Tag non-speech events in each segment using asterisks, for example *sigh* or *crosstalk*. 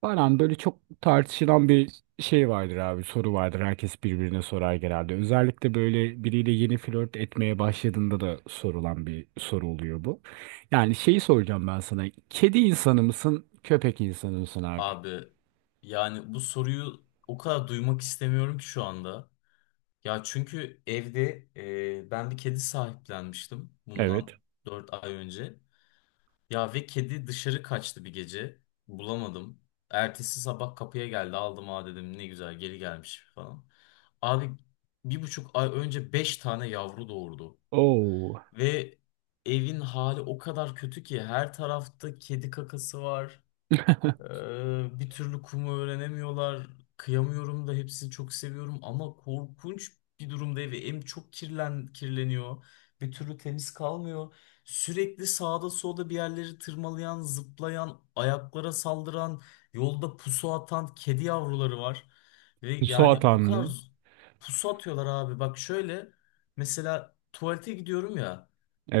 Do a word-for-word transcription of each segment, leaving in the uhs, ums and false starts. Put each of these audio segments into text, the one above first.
Falan böyle çok tartışılan bir şey vardır abi, soru vardır. Herkes birbirine sorar genelde. Özellikle böyle biriyle yeni flört etmeye başladığında da sorulan bir soru oluyor bu. Yani şeyi soracağım ben sana. Kedi insanı mısın, köpek insanı mısın abi? Abi yani bu soruyu o kadar duymak istemiyorum ki şu anda. Ya çünkü evde e, ben bir kedi sahiplenmiştim Evet. bundan dört ay önce. Ya ve kedi dışarı kaçtı bir gece. Bulamadım. Ertesi sabah kapıya geldi aldım, ha dedim ne güzel geri gelmiş falan. Abi bir buçuk ay önce beş tane yavru doğurdu. Oo. Ve evin hali o kadar kötü ki her tarafta kedi kakası var. *laughs* Ee, bir türlü kumu öğrenemiyorlar. Kıyamıyorum da, hepsini çok seviyorum ama korkunç bir durumda ve em çok kirlen kirleniyor. Bir türlü temiz kalmıyor. Sürekli sağda solda bir yerleri tırmalayan, zıplayan, ayaklara saldıran, yolda pusu atan kedi yavruları var. Ve yani Suat o kadar Hanım'ı. z- pusu atıyorlar abi. Bak şöyle mesela tuvalete gidiyorum ya.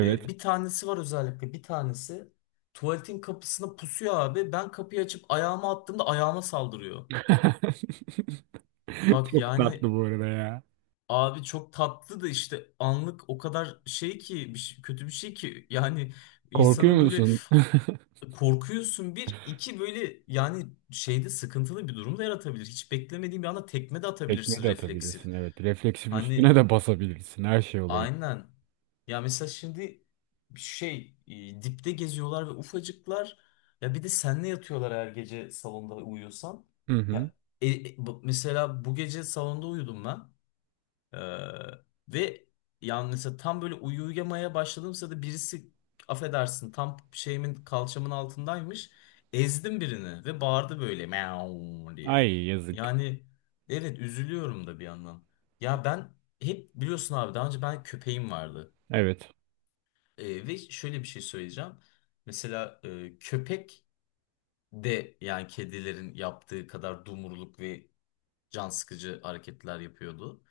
e, Bir tanesi var, özellikle bir tanesi. Tuvaletin kapısına pusuyor abi. Ben kapıyı açıp ayağımı attığımda ayağıma saldırıyor. *laughs* Bak Çok tatlı yani bu arada ya. abi, çok tatlı da işte anlık o kadar şey ki bir şey- kötü bir şey ki, yani Korkuyor insanı böyle musun? *laughs* korkuyorsun, bir iki böyle yani şeyde sıkıntılı bir durum da yaratabilir. Hiç beklemediğin bir anda tekme de Tekme atabilirsin de refleksif. atabilirsin, evet. Refleksif üstüne Hani de basabilirsin. Her şey oluyor. aynen. Ya mesela şimdi şey e, dipte geziyorlar ve ufacıklar. Ya bir de senle yatıyorlar her gece salonda uyuyorsan. Hı hı. Ya e, e, bu- mesela bu gece salonda uyudum ben. Ee, Ve yani mesela tam böyle uyu- uyuyamaya başladığım sırada birisi, affedersin, tam şeyimin kalçamın altındaymış. Ezdim birini ve bağırdı böyle meow diye. Ay yazık. Yani evet, üzülüyorum da bir yandan. Ya ben, hep biliyorsun abi, daha önce ben köpeğim vardı. Evet. Ee, ve şöyle bir şey söyleyeceğim. Mesela e, köpek de yani kedilerin yaptığı kadar dumurluk ve can sıkıcı hareketler yapıyordu.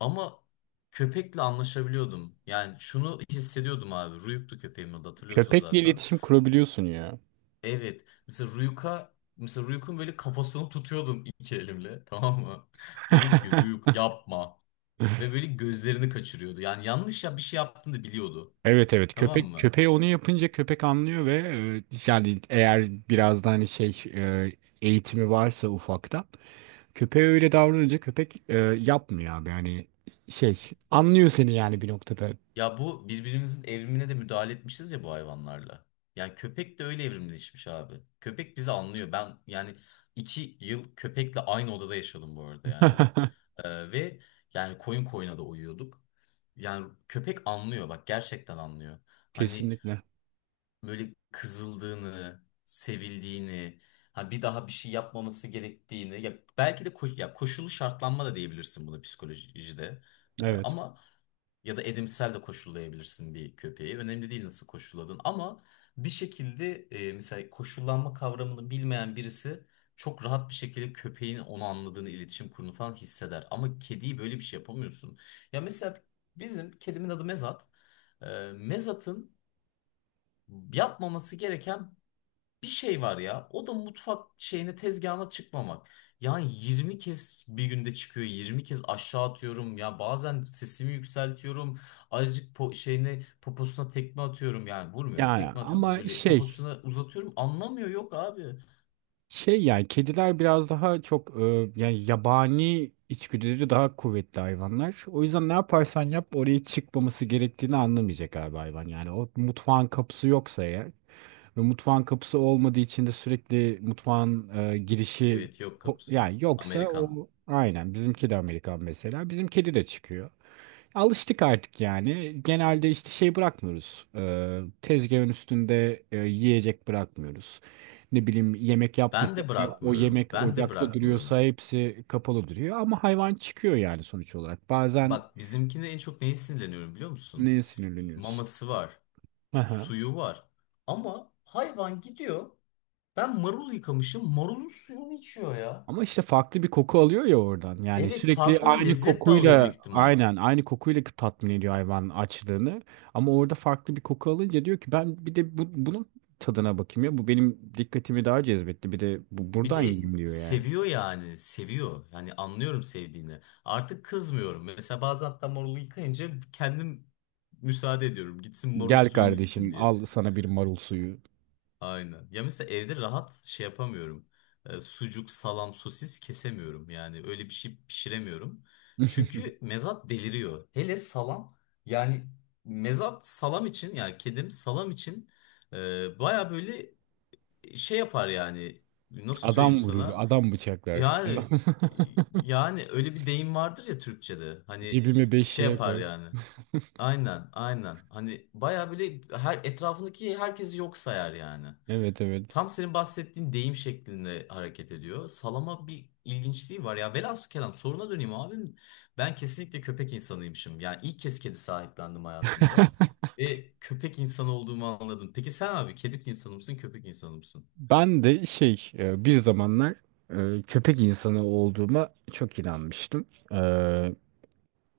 Ama köpekle anlaşabiliyordum. Yani şunu hissediyordum abi. Ruyuk'tu köpeğimin adı, hatırlıyorsun Köpekle zaten. iletişim kurabiliyorsun ya. Evet. Mesela Ruyuk'a, mesela Ruyuk'un böyle kafasını tutuyordum iki elimle. Tamam mı? *laughs* Diyordum ki *laughs* Ruyuk yapma. Ve böyle gözlerini kaçırıyordu. Yani yanlış ya bir şey yaptığını da biliyordu. Evet, evet, Tamam köpek mı? köpeği onu yapınca köpek anlıyor. Ve e, yani eğer biraz da hani şey e, eğitimi varsa ufaktan köpeğe öyle davranınca köpek e, yapmıyor abi, yani şey anlıyor seni yani bir noktada. Ya bu, birbirimizin evrimine de müdahale etmişiz ya bu hayvanlarla. Yani köpek de öyle evrimleşmiş abi. Köpek bizi anlıyor. Ben yani iki yıl köpekle aynı odada yaşadım bu arada, yani. *laughs* Ee, ve yani koyun koyuna da uyuyorduk. Yani köpek anlıyor, bak gerçekten anlıyor. Hani Kesinlikle. böyle kızıldığını, sevildiğini, ha bir daha bir şey yapmaması gerektiğini. Ya belki de ko- ya koşullu şartlanma da diyebilirsin buna psikolojide. Ee, Evet. Ama ya da edimsel de koşullayabilirsin bir köpeği. Önemli değil nasıl koşulladın. Ama bir şekilde e, mesela koşullanma kavramını bilmeyen birisi çok rahat bir şekilde köpeğin onu anladığını, iletişim kurduğunu falan hisseder. Ama kediyi böyle bir şey yapamıyorsun. Ya mesela bizim kedimin adı Mezat. E, Mezat'ın yapmaması gereken bir şey var ya. O da mutfak şeyine, tezgahına çıkmamak. Yani yirmi kez bir günde çıkıyor, yirmi kez aşağı atıyorum. Ya bazen sesimi yükseltiyorum. Azıcık po şeyine poposuna tekme atıyorum. Yani vurmuyorum, Yani tekme atıyorum. ama Böyle şey poposuna uzatıyorum. Anlamıyor. Yok abi. Şey yani kediler biraz daha çok, e, yani yabani içgüdüleri daha kuvvetli hayvanlar. O yüzden ne yaparsan yap oraya çıkmaması gerektiğini anlamayacak galiba hayvan. Yani o mutfağın kapısı yoksa eğer, ve mutfağın kapısı olmadığı için de sürekli mutfağın e, girişi, Evet, yok ho- kapısı. yani yoksa Amerikan. o. Aynen, bizim kedi Amerikan mesela. Bizim kedi de çıkıyor. Alıştık artık yani. Genelde işte şey bırakmıyoruz. Ee, tezgahın üstünde e, yiyecek bırakmıyoruz. Ne bileyim, yemek Ben yaptıysak de o bırakmıyorum, yemek Ben de ocakta bırakmıyorum. duruyorsa hepsi kapalı duruyor. Ama hayvan çıkıyor yani sonuç olarak. Bazen Bak bizimkine en çok neye sinirleniyorum biliyor musun? neye sinirleniyoruz? Maması var, *laughs* suyu var. Ama hayvan gidiyor, ben marul yıkamışım, marulun suyunu içiyor ya. Ama işte farklı bir koku alıyor ya oradan. Yani Evet, sürekli farklı bir aynı lezzet de alıyor büyük kokuyla, ihtimal. aynen aynı kokuyla tatmin ediyor hayvan açlığını. Ama orada farklı bir koku alınca diyor ki ben bir de bu, bunun tadına bakayım ya. Bu benim dikkatimi daha cezbetti. Bir de bu, Bir buradan de yiyeyim diyor yani. seviyor, yani seviyor. Yani anlıyorum sevdiğini. Artık kızmıyorum. Mesela bazen hatta marulu yıkayınca kendim müsaade ediyorum, gitsin marul Gel suyunu içsin. kardeşim, al sana bir marul suyu. Aynen. Ya mesela evde rahat şey yapamıyorum. E, sucuk, salam, sosis kesemiyorum. Yani öyle bir şey pişiremiyorum. Çünkü *laughs* mezat deliriyor. Hele salam. Yani mezat salam için yani kedim salam için e, baya böyle şey yapar yani. Nasıl söyleyeyim Adam vurur, sana? adam bıçaklar. Yani *laughs* Yani öyle bir deyim vardır ya Türkçe'de. Hani Cebime beş şey lira yapar koy. yani. Aynen, aynen. Hani baya böyle her etrafındaki herkesi yok sayar yani. Evet, evet. Tam senin bahsettiğin deyim şeklinde hareket ediyor. Salama bir ilginçliği var. Ya velhasıl kelam, soruna döneyim abim. Ben kesinlikle köpek insanıymışım. Yani ilk kez kedi sahiplendim hayatımda. Ve köpek insanı olduğumu anladım. Peki sen abi, kedi insanı mısın, köpek insanı mısın? Ben de şey e, bir zamanlar e, köpek insanı olduğuma çok inanmıştım. E,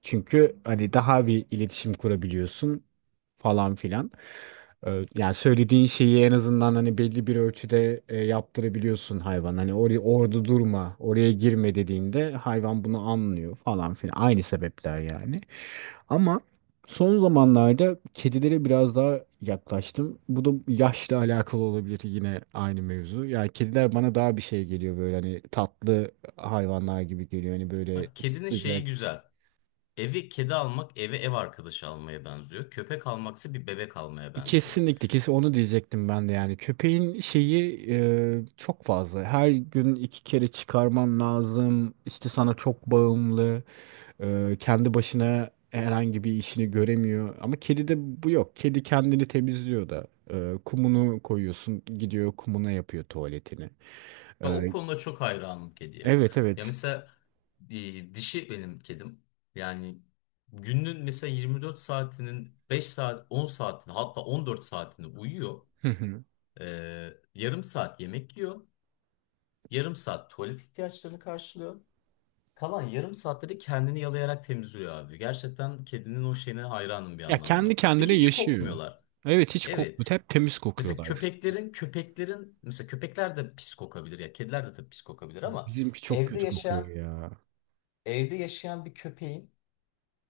Çünkü hani daha bir iletişim kurabiliyorsun falan filan. E, Yani söylediğin şeyi en azından hani belli bir ölçüde e, yaptırabiliyorsun hayvan. Hani oraya orada durma, oraya girme dediğinde hayvan bunu anlıyor falan filan. Aynı sebepler yani. Ama son zamanlarda kedilere biraz daha yaklaştım. Bu da yaşla alakalı olabilir, yine aynı mevzu. Yani kediler bana daha bir şey geliyor, böyle hani tatlı hayvanlar gibi geliyor. Hani böyle Bak, kedinin şeyi sıcak. güzel. Evi kedi almak eve ev arkadaşı almaya benziyor. Köpek almaksa bir bebek almaya benziyor. Kesinlikle, kesin onu diyecektim ben de yani. Köpeğin şeyi e, çok fazla. Her gün iki kere çıkarman lazım. İşte sana çok bağımlı. Ee, kendi başına herhangi bir işini göremiyor. Ama kedide bu yok. Kedi kendini temizliyor da. Ee, kumunu koyuyorsun, gidiyor kumuna yapıyor tuvaletini. Bak, o Ee, konuda çok hayranım kediye. evet Ya evet. mesela e, dişi benim kedim. Yani günün mesela yirmi dört saatinin, beş saat, on saatini, hatta on dört saatini uyuyor. Hı hı. Ee, yarım saat yemek yiyor. Yarım saat tuvalet ihtiyaçlarını karşılıyor. Kalan yarım saatte de kendini yalayarak temizliyor abi. Gerçekten kedinin o şeyine hayranım bir Ya anlamda. kendi Ve kendine hiç yaşıyor. kokmuyorlar. Evet, hiç Evet. kokmuyor. Hep temiz Mesela kokuyorlar. köpeklerin köpeklerin mesela köpekler de pis kokabilir ya, kediler de tabii pis kokabilir ama Bizimki çok Evde kötü kokuyor yaşayan ya. evde yaşayan bir köpeğin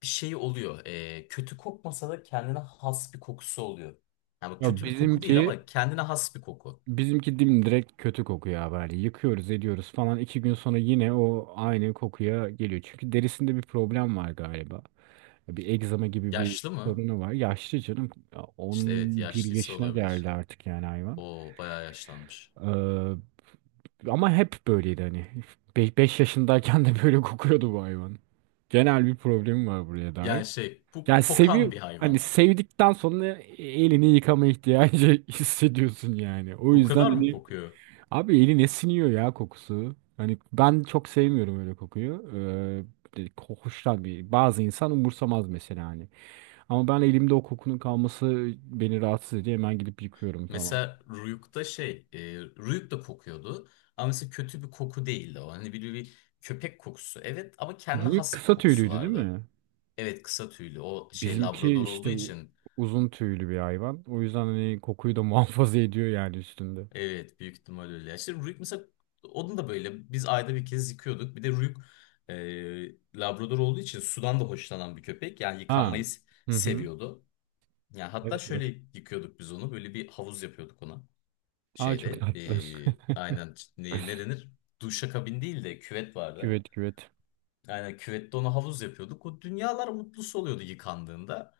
bir şeyi oluyor. Ee, kötü kokmasa da kendine has bir kokusu oluyor. Yani bu Ya kötü bir koku değil bizimki ama kendine has bir koku. bizimki dimdirek kötü kokuyor abi. Hani yıkıyoruz, ediyoruz falan. iki gün sonra yine o aynı kokuya geliyor. Çünkü derisinde bir problem var galiba. Bir egzama gibi bir Yaşlı mı? sorunu var. Yaşlı canım. Ya on İşte evet, bir yaşlıysa yaşına olabilir. geldi artık yani hayvan. O bayağı yaşlanmış. Ee, ama hep böyleydi hani. Beş yaşındayken de böyle kokuyordu bu hayvan. Genel bir problemi var buraya dair. Yani şey, bu Yani kokan seviyor, bir hani hayvan. sevdikten sonra elini yıkama ihtiyacı *laughs* hissediyorsun yani. O O yüzden kadar mı hani kokuyor? abi eline siniyor ya kokusu. Hani ben çok sevmiyorum öyle kokuyu. Ee, hoştan bir bazı insan umursamaz mesela hani, ama ben elimde o kokunun kalması beni rahatsız ediyor. Hemen gidip yıkıyorum falan. Mesela Ruyuk'ta şey e, Ruyuk da kokuyordu. Ama mesela kötü bir koku değildi o. Hani bir, bir köpek kokusu. Evet ama kendine Büyük has bir kısa kokusu tüylüydü değil vardı. mi? Evet, kısa tüylü. O şey, Bizimki Labrador olduğu işte u- için. uzun tüylü bir hayvan. O yüzden hani kokuyu da *laughs* muhafaza ediyor yani üstünde. Evet, büyük ihtimal öyle. İşte Ruik mesela, onun da böyle biz ayda bir kez yıkıyorduk. Bir de Ruik e, Labrador olduğu için sudan da hoşlanan bir köpek. Yani Ha. yıkanmayı s- Hı hı. seviyordu. Yani hatta Evet, evet. şöyle yıkıyorduk biz onu, böyle bir havuz yapıyorduk ona. Aa, çok Şeyde tatlı. e, aynen, ne, ne denir? Duşakabin değil de küvet *laughs* vardı. Küvet, küvet. Yani küvette ona havuz yapıyorduk. O dünyalar mutlusu oluyordu yıkandığında.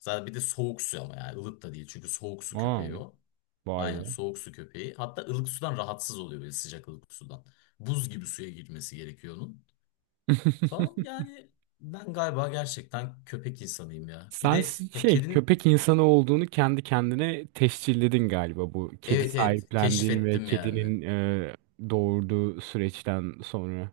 Zaten bir de soğuk su ama yani ılık da değil. Çünkü soğuk su Aa, köpeği o. vay Aynen, be. soğuk su köpeği. Hatta ılık sudan rahatsız oluyor, böyle sıcak ılık sudan. Buz gibi suya girmesi gerekiyor onun. Falan *laughs* yani, ben galiba gerçekten köpek insanıyım ya. Bir Sen de s- ya şey kedin, köpek insanı olduğunu kendi kendine tescilledin galiba, bu kedi evet evet, sahiplendiğin ve keşfettim yani. kedinin e, doğurduğu süreçten sonra.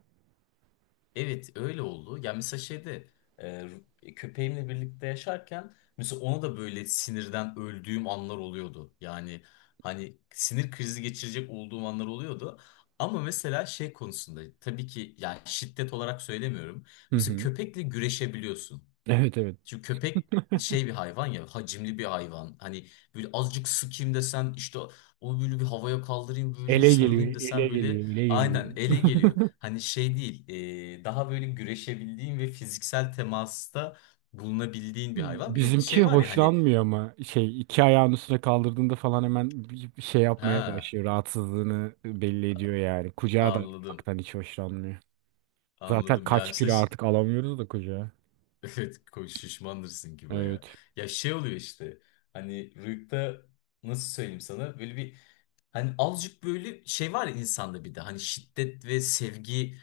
Evet öyle oldu. Ya mesela şeyde e, e, köpeğimle birlikte yaşarken mesela ona da böyle sinirden öldüğüm anlar oluyordu. Yani hani sinir krizi geçirecek olduğum anlar oluyordu. Ama mesela şey konusunda tabii ki, yani şiddet olarak söylemiyorum. Hı Mesela hı. köpekle güreşebiliyorsun. Evet, evet. Çünkü köpek şey bir hayvan ya, hacimli bir hayvan. Hani böyle azıcık sıkayım desen, işte onu böyle bir havaya kaldırayım böyle Ele geliyor, sarılayım desen, ele böyle geliyor, ele geliyor. aynen ele geliyor. Hani şey değil, e, daha böyle güreşebildiğin ve fiziksel temasta bulunabildiğin bir hayvan. Bir de Bizimki şey var ya hani, hoşlanmıyor, ama şey iki ayağın üstüne kaldırdığında falan hemen bir bir şey yapmaya ha, başlıyor. Rahatsızlığını belli ediyor yani. Kucağa da anladım, almaktan hiç hoşlanmıyor. Zaten anladım, yani kaç mesela kilo ş- artık alamıyoruz da kucağa. *laughs* evet, ko- şişmandırsın ki baya. Evet. Ya şey oluyor işte, hani rüyukta, nasıl söyleyeyim sana, böyle bir, hani azıcık böyle şey var ya insanda, bir de hani şiddet ve sevgi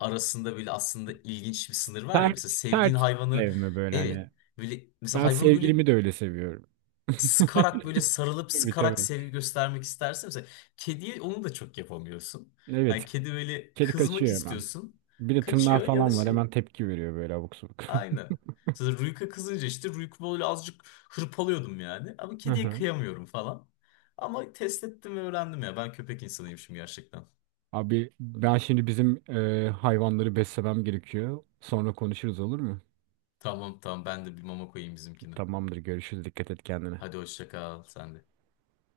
arasında böyle aslında ilginç bir sınır var ya. Sert, Mesela sevdiğin sert hayvanı, sevme böyle hani. evet böyle, mesela Ben hayvanı böyle sevgilimi de öyle seviyorum. *laughs* sıkarak, böyle sarılıp Tabii, sıkarak tabii. sevgi göstermek istersen mesela, kediye onu da çok yapamıyorsun. Hani Evet. kedi, böyle Kedi kızmak kaçıyor hemen. istiyorsun, Bir de tırnağı kaçıyor ya da falan var. şey, Hemen tepki veriyor böyle abuk sabuk. aynı. Mesela Ruyk'a kızınca işte Ruyk'u böyle azıcık hırpalıyordum yani, ama kediye *laughs* kıyamıyorum falan. Ama test ettim ve öğrendim ya, ben köpek insanıymışım gerçekten. Abi ben şimdi bizim e, hayvanları beslemem gerekiyor. Sonra konuşuruz, olur mu? Tamam tamam, ben de bir mama koyayım bizimkine. Tamamdır, görüşürüz. Dikkat et kendine. Hadi hoşça kal sen de.